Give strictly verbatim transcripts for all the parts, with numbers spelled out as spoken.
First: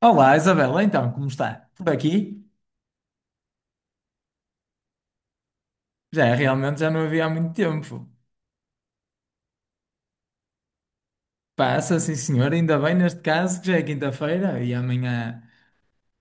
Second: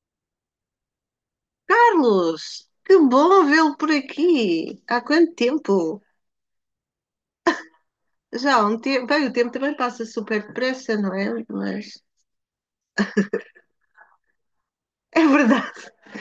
Olá, Isabela, então, como está? Por aqui? Carlos, que bom vê-lo por aqui. Há quanto tempo? Já, realmente já não havia há muito tempo. Já há um tempo. Bem, o tempo também passa super depressa, não é? Passa, Mas sim senhor, ainda bem neste caso que já é quinta-feira e é amanhã, verdade.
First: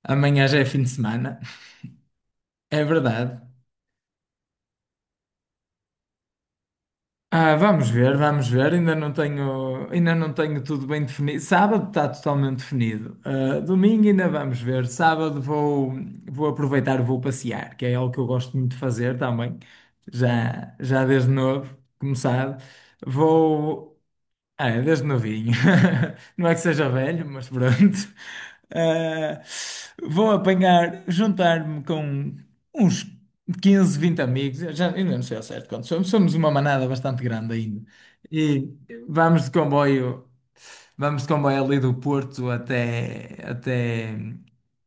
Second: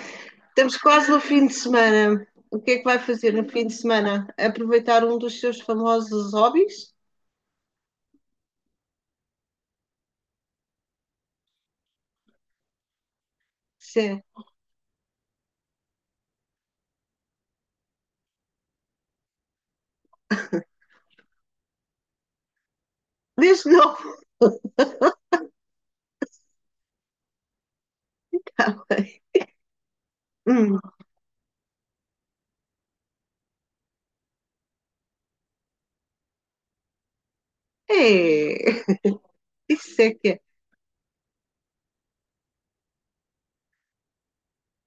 amanhã já é Estamos fim de quase no semana. fim de semana. O que é É que vai verdade. fazer no fim de semana? Aproveitar um dos seus famosos hobbies? Ah, vamos ver, vamos ver, ainda não tenho, ainda não tenho tudo bem definido. Sábado está totalmente definido. Ah, domingo Sim. ainda vamos ver. Sábado vou, vou aproveitar, vou passear, que é algo que eu gosto muito de fazer também, já, já desde novo, como sabe. Desde Vou. novo. Ah, é desde novinho. Não é que seja velho, mas pronto. Ah, bem. Ah, vou Hum. apanhar, juntar-me com uns quinze, vinte amigos. Eu já, ainda não sei ao certo quantos somos. Somos uma manada bastante grande ainda. E É. vamos de Isso é comboio, que é. vamos de comboio ali do Porto até, até,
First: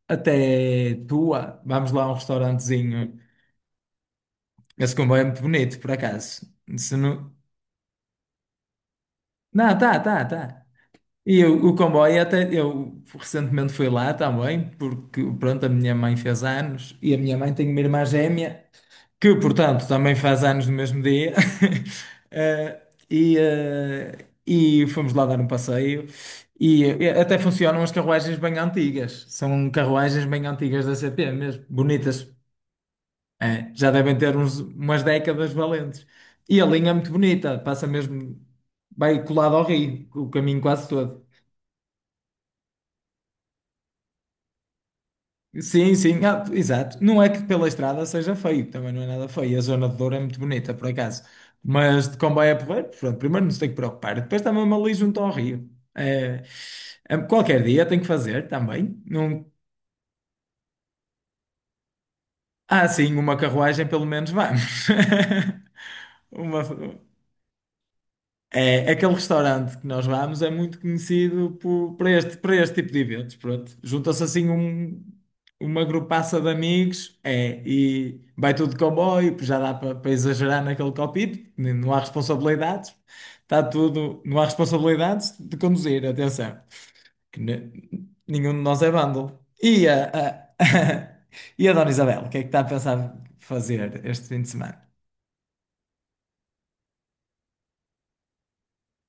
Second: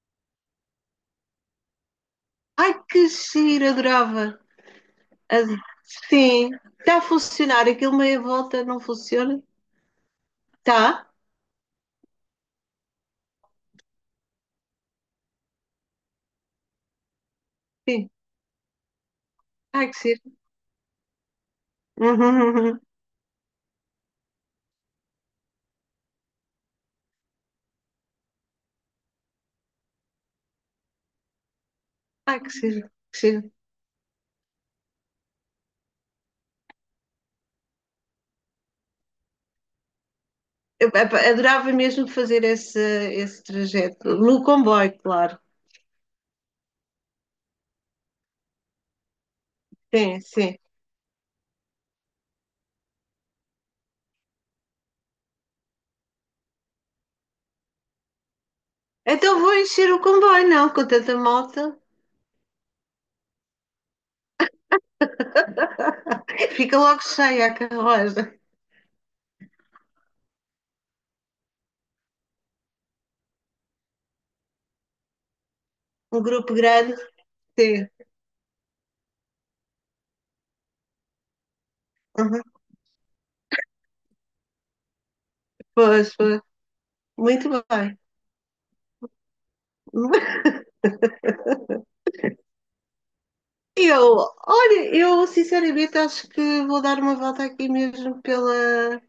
até Tua. Vamos lá a um Ai, que restaurantezinho. giro, adorava. Esse comboio é muito Ad- bonito, por acaso. Sim. Se Está a não... funcionar. Aquilo meia volta não funciona? Não, tá, tá, tá. Está? E o, o comboio até eu recentemente fui lá também, porque pronto, a minha mãe fez anos e a minha mãe tem uma irmã Sim. gêmea que, Ai, portanto, que também giro. faz anos no mesmo dia. Eh, e, eh, e fomos lá dar um passeio e eh, até funcionam as carruagens bem antigas. São carruagens bem antigas da C P mesmo, bonitas. Ai, que giro, que giro. É, já devem ter uns, umas décadas valentes. E a linha é muito bonita, passa mesmo, vai colado ao rio, o caminho quase Eu, todo. epá, adorava mesmo fazer esse, esse trajeto. No comboio, claro. Sim, sim, ah, exato. Não é que pela estrada seja feio, também não é nada feio. A zona de Douro é Sim, muito sim. bonita, por acaso. Mas de comboio é porreiro, pronto, primeiro não se tem que preocupar. Depois está mesmo ali junto ao rio. É, é, qualquer dia tem que fazer também. Então Não... vou encher o comboio, não, com tanta malta. Ah, sim, uma carruagem pelo menos vamos. Uma. Fica logo cheia a carruagem. É, é aquele restaurante que nós vamos é muito conhecido por, para este, para este tipo de eventos, pronto. Junta-se assim um, uma Um grupaça de grupo grande, amigos, é, sim. e vai tudo de comboio, pois já dá para, para exagerar naquele copito, porque n- não há Uhum. responsabilidades, está tudo, não há responsabilidades de conduzir, Pois, pois. atenção, que Muito ne- bem. nenhum de nós é vândalo. E a, a- e a Dona Isabel, o que é que está a pensar fazer Eu, este fim de semana? olha, eu sinceramente acho que vou dar uma volta aqui mesmo pela,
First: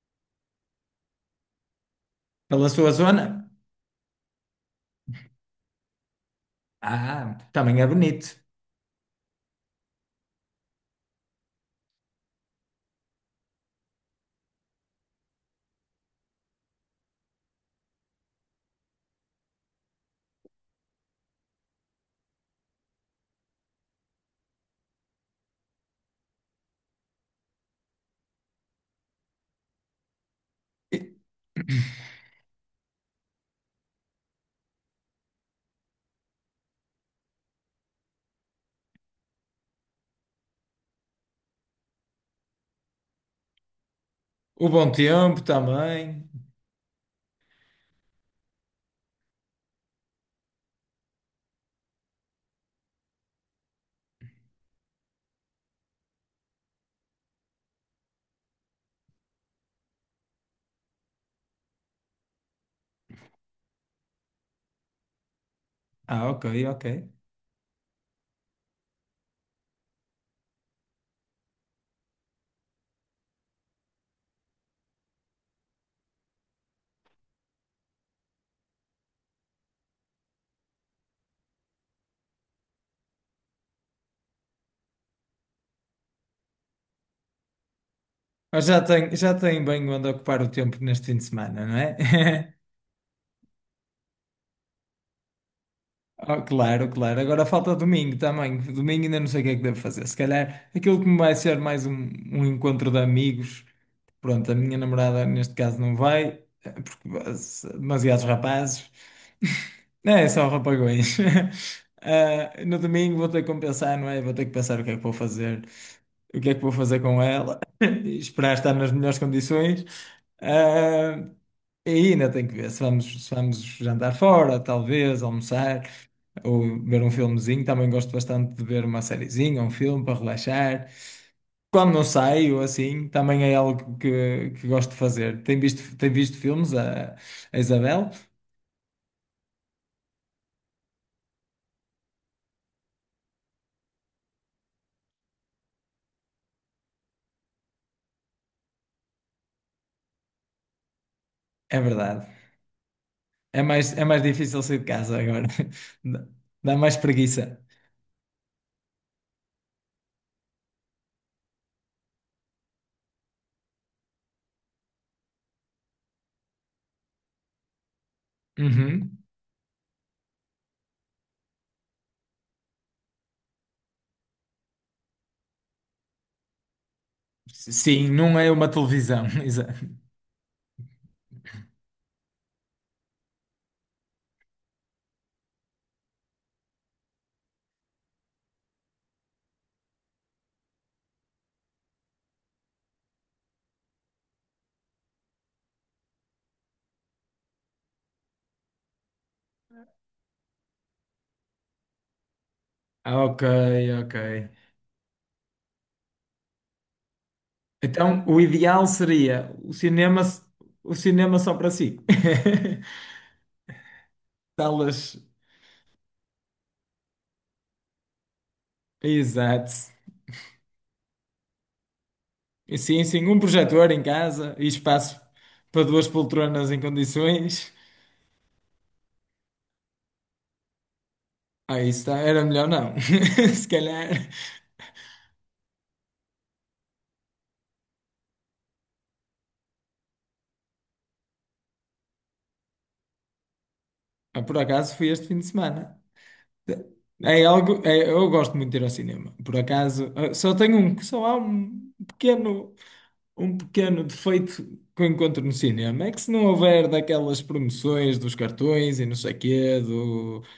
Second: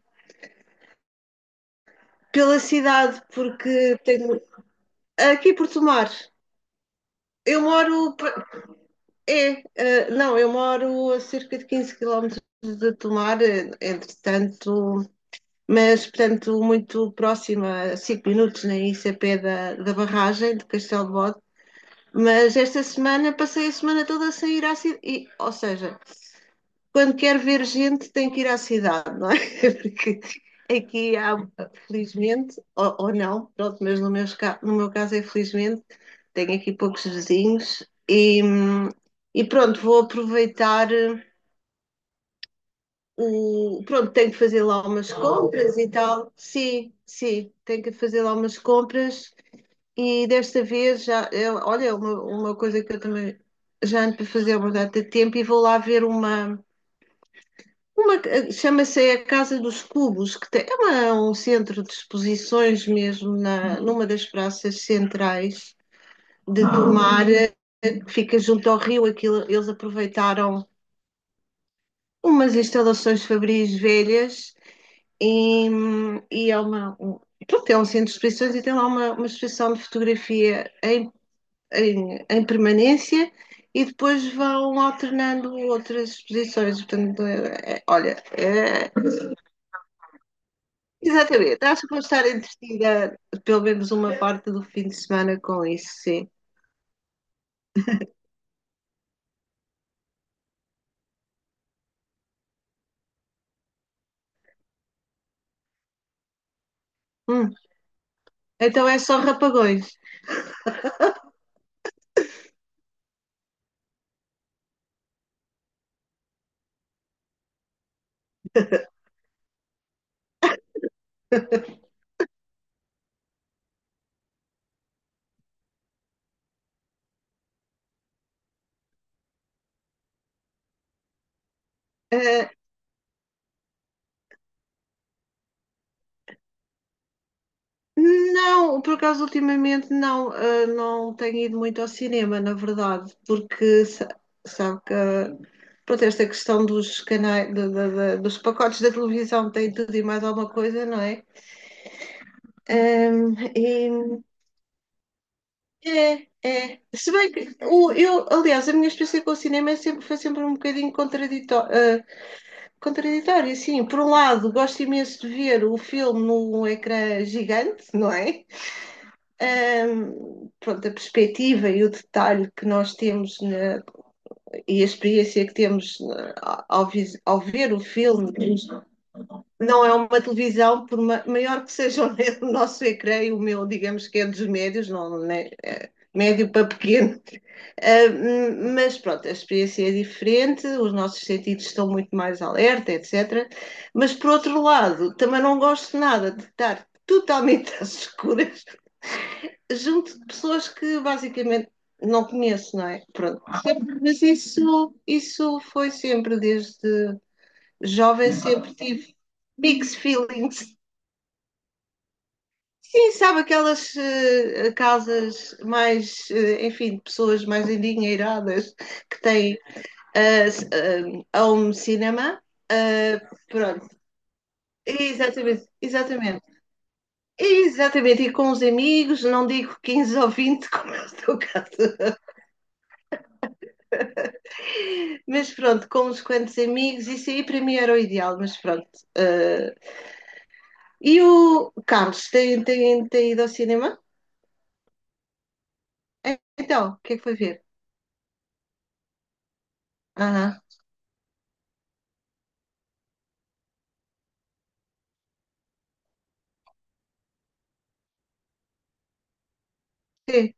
pela Pela sua cidade, zona? porque tenho. Aqui por Tomar. Ah, Eu também é moro bonito. É, eh, Não, eu moro a cerca de quinze quilómetros de Tomar, eh, entretanto, mas, portanto, muito próxima, a cinco minutos, nem isso, a pé da, da barragem de Castelo de Bode. Mas esta semana passei a semana toda sem ir à cidade, ou seja, quando quer ver gente tem que ir à cidade, não é? Porque aqui há, felizmente, ou, ou não, pronto, mas no meu, no meu caso é felizmente, tenho aqui poucos vizinhos e, e pronto, vou aproveitar eh, o. Pronto, tenho que fazer O lá bom umas tempo compras e também. tal. Sim, sim, tenho que fazer lá umas compras e desta vez já. Eu, olha, é uma, uma coisa que eu também já ando para fazer há uma data de tempo e vou lá ver uma. Uma que- chama-se a Casa dos Cubos, que tem- é uma- um centro de exposições mesmo na, numa das praças centrais Ah, ok, de ok. Tomar, eh, que fica junto ao rio. Aquilo, eles aproveitaram umas instalações fabris velhas e, hum, e é uma, um, pronto, é um centro de exposições e tem lá uma, uma exposição de fotografia em, em, em permanência. E depois vão alternando outras exposições. Portanto, é- é- olha, Mas já é. tem, já tem bem onde ocupar o tempo neste fim de Exatamente, semana, não acho que é? vou estar entretida pelo menos uma parte do fim de semana com isso, sim. Oh, claro, claro. Agora falta domingo também. Domingo ainda não sei o que é que devo fazer. Se calhar aquilo que me vai ser mais um, um encontro de amigos. Pronto, a minha namorada neste caso não vai, eh, porque Hum. eh, demasiados Então rapazes. é só rapagões. É, é só rapagões. Ah, no domingo vou ter que compensar, não é? Vou ter que pensar o que é que vou fazer, o que é que vou fazer com ela, e esperar estar nas melhores condições. Ah, e ainda tenho que ver se vamos, se vamos jantar fora, talvez, almoçar, ou ver um filmezinho. Também gosto bastante de ver uma sériezinha, um filme para relaxar. Quando não Ah, saio, assim, também é algo que, que gosto de fazer. Tem visto, tem visto filmes a, a Isabel? não, por acaso ultimamente não, ah, não tenho ido muito ao cinema, na verdade, porque sa- sabe que ah, pronto, esta questão dos canais, da- da- da- dos pacotes da televisão tem tudo e mais alguma coisa, não é? É verdade. Ahm, É mais, é mais e- difícil sair de casa agora. é, Dá Dá é. mais Se bem que preguiça. o- eu, aliás, a minha experiência com o cinema é sempre, foi sempre um bocadinho contraditória. Contraditório, sim. Por um lado, gosto imenso de ver o filme num ecrã gigante, não é? Uhum. Ahm, pronto, a perspectiva e o detalhe que nós temos na- e a experiência que temos na- ao, ao ver o Sim, filme não é uma televisão. não Exato. é uma televisão, por ma- maior que seja o o nosso ecrã, e o meu, digamos que é dos médios, não, né? É É médio para pequeno. Uh, mas pronto, a experiência é diferente, os nossos sentidos estão muito mais alerta, etcétera. Mas por outro lado, também não gosto nada de estar totalmente às escuras junto de pessoas que basicamente não conheço, não é? Ok, Pronto. Sempre, ok. mas isso, isso foi sempre, desde Então, jovem, o sempre ideal tive seria o mixed cinema, feelings. o cinema só para si. Sim, sabe aquelas uh, Salas. casas mais, uh, enfim, de pessoas mais endinheiradas que têm Exato. uh, a um cinema. Sim, sim, Uh, um Pronto, projetor em casa e espaço exatamente, para duas exatamente. poltronas em condições. Exatamente, e com os amigos, não digo quinze ou vinte como é o teu Ah, isso caso, tá- era melhor não. Se calhar. mas pronto, com uns quantos amigos, isso aí para mim era o ideal, mas pronto. Uh, e o Carlos, tem, tem, tem ido ao cinema? Ah, por acaso fui este fim de semana. Então, o que é que foi É ver? algo, é- eu gosto muito de ir ao cinema. Por acaso, eh, só Aham, tenho um, só há um pequeno, um pequeno defeito que eu encontro no cinema. É que se não houver daquelas promoções dos cartões e não sei quê, sim,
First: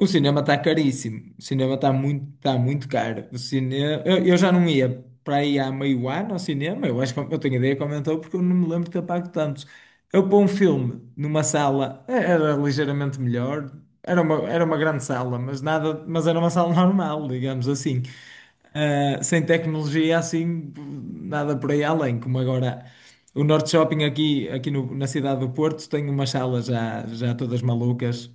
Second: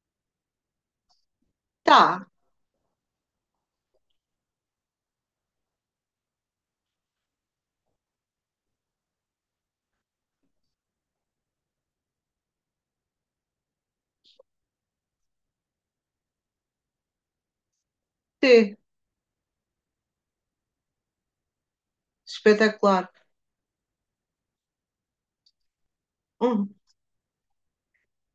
o cinema está caríssimo. O cinema está muito, tá, tá muito caro. O cinema, eu, eu já não ia para aí há meio ano ao cinema. Eu acho que eu tenho ideia que aumentou porque eu não me lembro de ter pago tanto. Eu pôr um filme numa sala eh, era ligeiramente melhor. Era uma, era uma grande sala, mas nada, mas era uma sala normal, digamos assim. sim, Uh, sem tecnologia assim, nada por aí além, como agora espetacular. o Norte Shopping aqui, aqui no- na cidade do Porto tem umas salas Hum, já, já todas malucas.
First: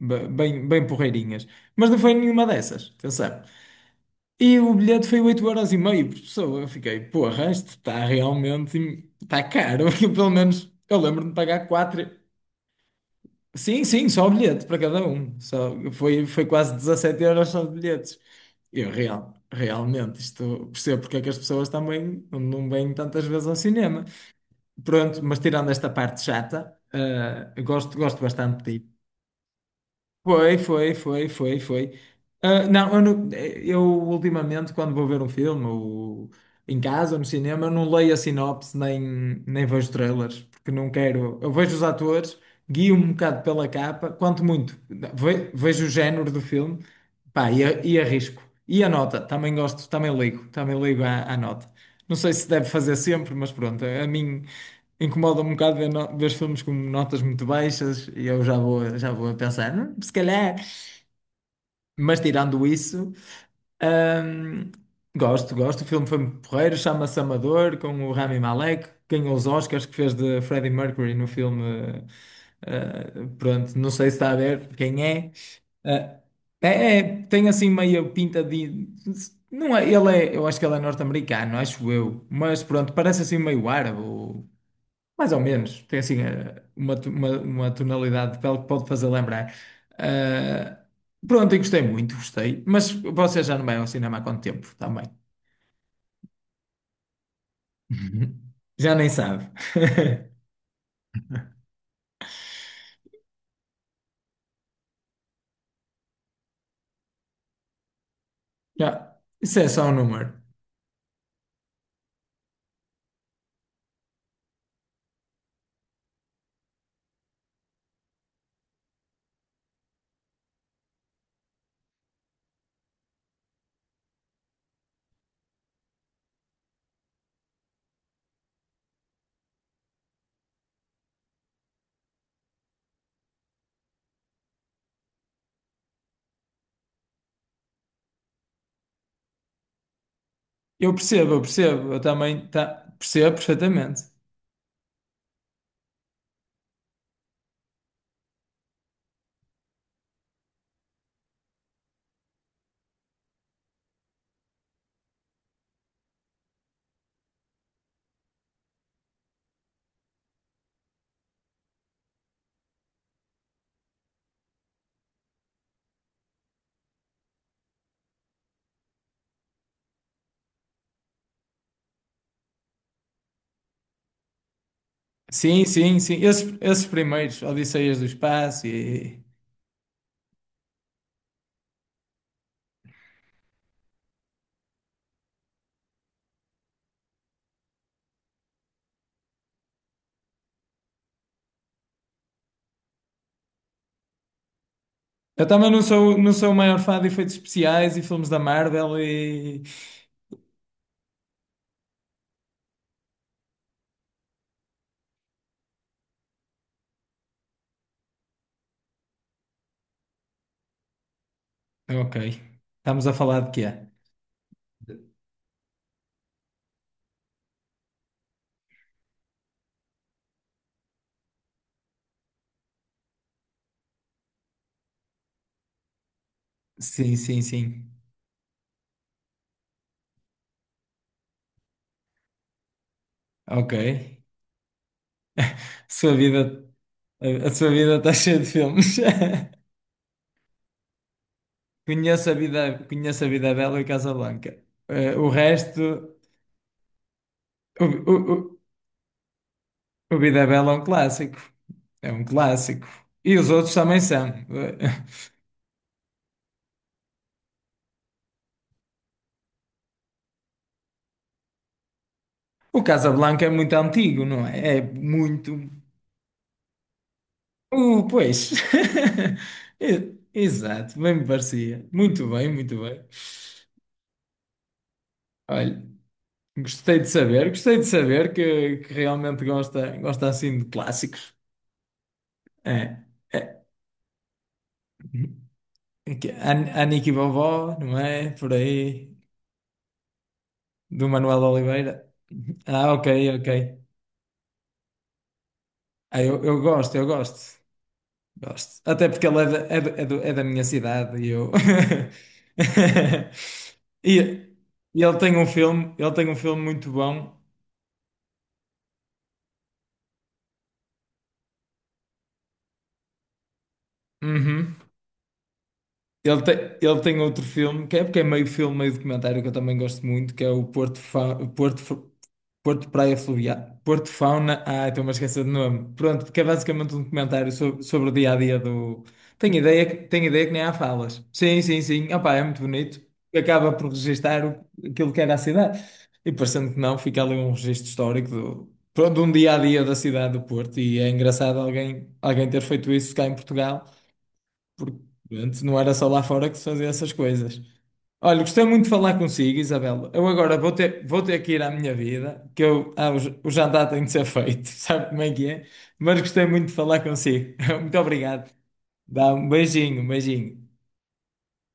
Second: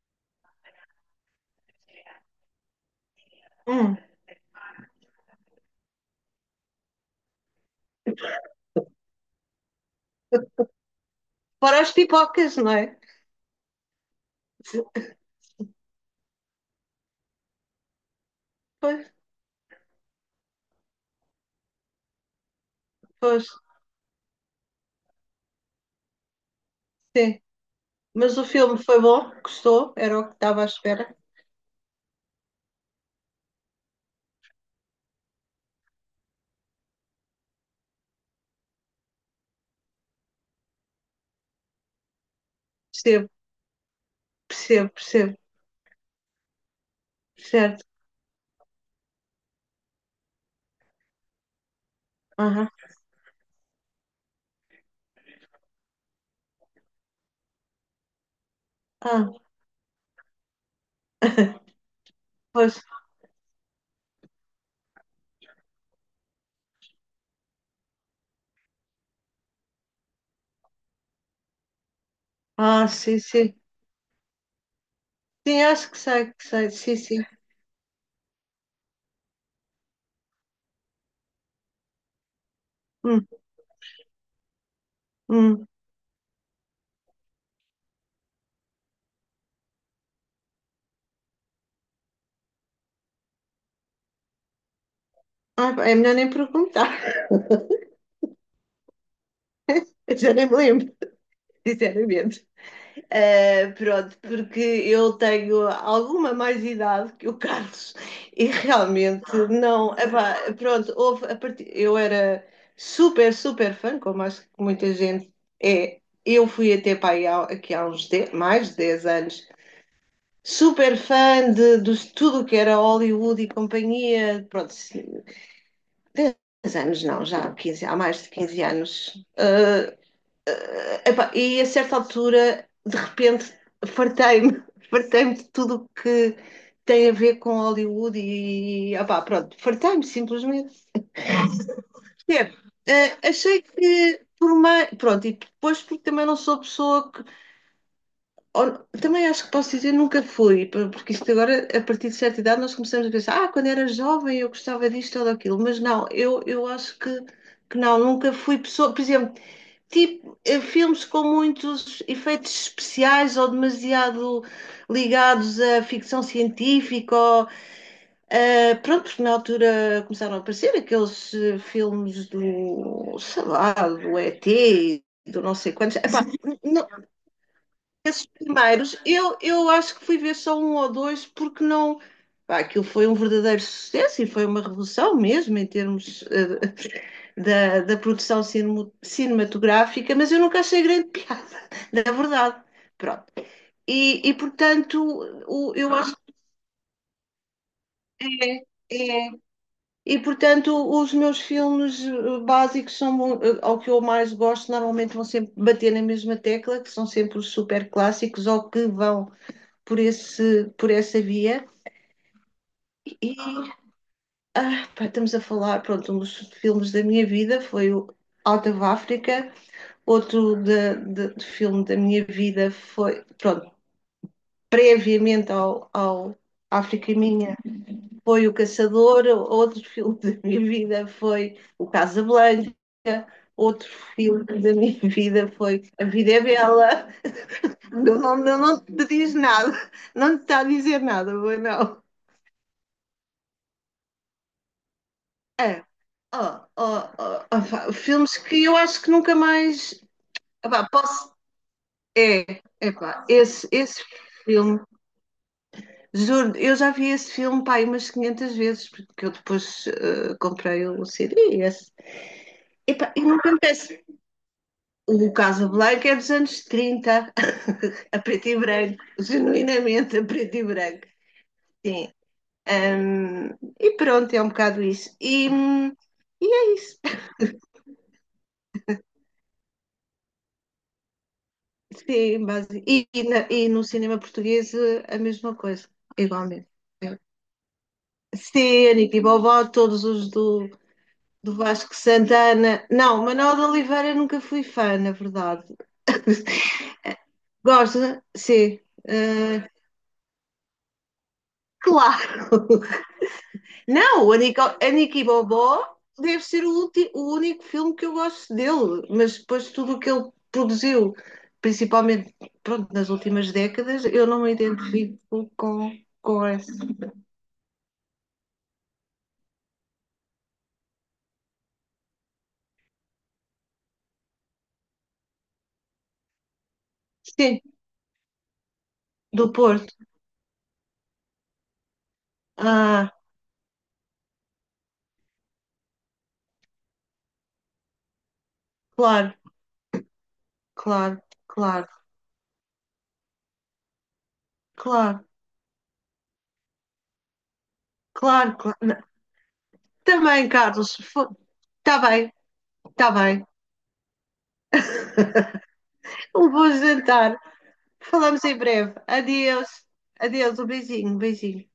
Be- Bem, bem porreirinhas. Mas não foi nenhuma dessas, atenção. hum. E o bilhete foi oito vírgula cinco euros por pessoa. Eu fiquei, porra, isto está realmente, está caro. Eu, Pelo menos eu lembro-me de pagar Para as quatro. pipocas, não é? Sim, sim, só o bilhete para cada um. Só, foi, foi quase dezassete euros só de bilhetes. Eu, Pois, real, realmente, isto percebo porque é que as pessoas também não não vêm tantas pois, vezes ao cinema. Pronto, mas tirando esta parte chata, sim. eh, gosto, gosto Mas o bastante de filme ir. foi bom, gostou, era o que Foi, estava à foi, espera. foi, foi, foi. Ah, não, eu, não- eu ultimamente, quando vou ver um filme ou em casa ou no cinema, eu não leio a sinopse nem, nem vejo trailers, porque não quero. Eu vejo os atores, guio-me um Percebo, bocado pela capa, quanto muito percebo, percebo. ve- vejo o género do filme, pá, e, a- Certo. e arrisco. E a nota, também gosto, também ligo, também ligo à, à nota. Não sei se deve Aham. fazer sempre, mas pronto, a mim incomoda um bocado ver, no- ver filmes com notas muito baixas e eu já vou, já vou Ah, a pensar, "Hum, se calhar. Mas tirando pois. isso, hum, gosto, gosto. O filme foi muito porreiro, chama-se Amador, com o Rami Malek. Ganhou os Oscars que fez de Freddie Mercury no filme. Ah, eh, sim, eh, sim. pronto, não sei se está a ver quem é. Sim, acho que Eh, sei, que sei. Sim, é, é, sim. tem assim meio pinta de. Não é, ele é, eu acho que ele é norte-americano, acho eu. Mas pronto, parece Hum, assim meio árabe. Mais ou hum. menos, tem assim eh, uma, to- uma, uma tonalidade de pele que pode fazer lembrar. Ah, pronto, e gostei muito, gostei. Mas você já não vai ao cinema há quanto tempo também? Ah, é melhor nem perguntar. Uhum. Já nem sabe. Eu já nem me lembro, sinceramente. Uh, pronto, porque eu tenho alguma mais idade que o Carlos e Já, realmente isso é só um não. Epá, número. pronto, houve a partir, eu era super, super fã, como acho que muita gente é. Eu fui até para aí há, aqui há uns de- mais de dez anos, super fã de, de tudo o que era Hollywood e companhia. Pronto, sim, dez anos não, já há quinze, há mais de quinze anos. Uh, Epá, e a certa altura, de repente, fartei-me, fartei-me de tudo o que tem a ver com Hollywood e, epá, pronto, fartei-me simplesmente. Eu percebo, eu percebo, eu também Percebe? tá, Eh, percebo Achei perfeitamente. que por uma. Pronto, e depois porque também não sou pessoa que. Ou- também acho que posso dizer nunca fui, por- porque isto agora, a partir de certa idade, nós começamos a pensar, ah, quando era jovem eu gostava disto ou daquilo, mas não, eu, eu acho que, que não, nunca fui pessoa. Por exemplo, tipo, eh, filmes com muitos efeitos especiais ou demasiado ligados à ficção científica. Ou, eh, pronto, na altura começaram a aparecer aqueles eh, filmes do, sei lá, do E T, do não Sim, sei quantos. sim, sim. Epá, Esses, esses n- primeiros, Odisseias do esses Espaço primeiros, e. eu, eu acho que fui ver só um ou dois, porque não. Pá, aquilo foi um verdadeiro sucesso e foi uma revolução mesmo em termos eh, da, da produção cinemo- cinematográfica, mas eu nunca achei grande piada, na verdade. Pronto. E, e portanto, Eu também o, não eu acho sou, não sou o maior fã de efeitos especiais e que filmes da é, Marvel é. e. E portanto, os meus filmes eh, básicos são mu- eh, ao que eu mais gosto, normalmente vão sempre bater na mesma tecla, que são sempre os super clássicos ou que vão por, esse, por essa via. Ok. Estamos a E falar de quê? ah, pá, estamos a falar, pronto, um dos filmes da minha vida foi o Out of Africa, outro de, de, de filme da minha vida foi, pronto, previamente ao, ao África Sim, sim, Minha sim. foi O Caçador, outro filme da minha vida foi O Casablanca, Ok. outro filme da minha vida foi A Sua Vida é vida, Bela. a, a sua vida está Não, não, cheia de não, filmes. te diz nada, não te está a dizer nada, foi não. Conheço a vida, conheço a Vida Bela e Casablanca. Eh, o resto, É. Oh, oh, oh, oh, o, pá, o, o, filmes que eu acho que nunca mais. o Vida Bela é um Epá, posso. clássico. É um É, é clássico. epá, E os esse, outros também esse são. Eh, filme, juro, eu já vi esse filme pá, aí umas quinhentas vezes, porque eu depois eh, comprei o C D. E esse. O Epá, e não Casablanca é muito acontece. antigo, não é? É O muito. Casablanca é dos anos trinta Uh, a preto Pois. e branco, genuinamente E- a preto e Exato, branco. bem me parecia. Sim. Muito bem, muito bem. Ahm, e pronto, é um bocado isso. E, Olha. hum, e é isso. Gostei de saber, gostei de saber que, que realmente gosta, gosta assim de clássicos. Sim, É, base. E, e é. na- e no cinema português eh, a mesma coisa, Aqui, An- igualmente. Aniki Vovó, não é? Por Sim, aí, Anita e Bobó, todos os do, do Manuel do Oliveira. Vasco Santana. Ah, ok, Não, ok. Manuel de Oliveira nunca fui fã, na verdade. Ah, eu, eu gosto, eu gosto. Gosta? Sim. Gosto. Até porque ele é da, Eh, é do- é do- é da minha cidade e eu. Claro. E, Não, o Anica, e Anica ele e tem um Bobó filme, ele tem um deve filme ser o, muito ulti, o bom. único filme que eu gosto dele, mas depois tudo o que ele produziu, principalmente, pronto, nas últimas décadas, eu não me Uhum. identifico com, Ele com tem, essa. ele tem outro filme, que é porque é meio filme, meio documentário, que eu também gosto muito, que é o Porto, Fa... Porto, Fa- Porto Praia Fluvial. Porto Fauna. Ah, estou-me a esquecer do nome. Pronto, porque é basicamente um documentário Sim, sobre, sobre o dia a dia do. do Tenho ideia, Porto. Que- tenho ideia que nem há falas. Sim, sim, sim. Opá, é muito bonito. Ah, Acaba por registar o- aquilo que era a cidade. E parecendo que não, fica ali um registro histórico do. Pronto, um claro, dia a dia da cidade do Porto. E é claro, engraçado claro, alguém, alguém ter feito isso cá em Portugal porque claro, antes não era só lá fora que se fazia essas coisas. Olha, claro, gostei claro. muito de Não, falar consigo, Isabel. Eu também, agora vou Carlos. ter, vou ter que ir à minha Está bem, vida, que eu, ah, está o, j- bem. o jantar tem de ser feito, sabe como é que é? Mas gostei Um muito bom de falar jantar. consigo. Muito Falamos obrigado. em breve. Dá um Adeus. beijinho, um Adeus, um beijinho. beijinho, um beijinho.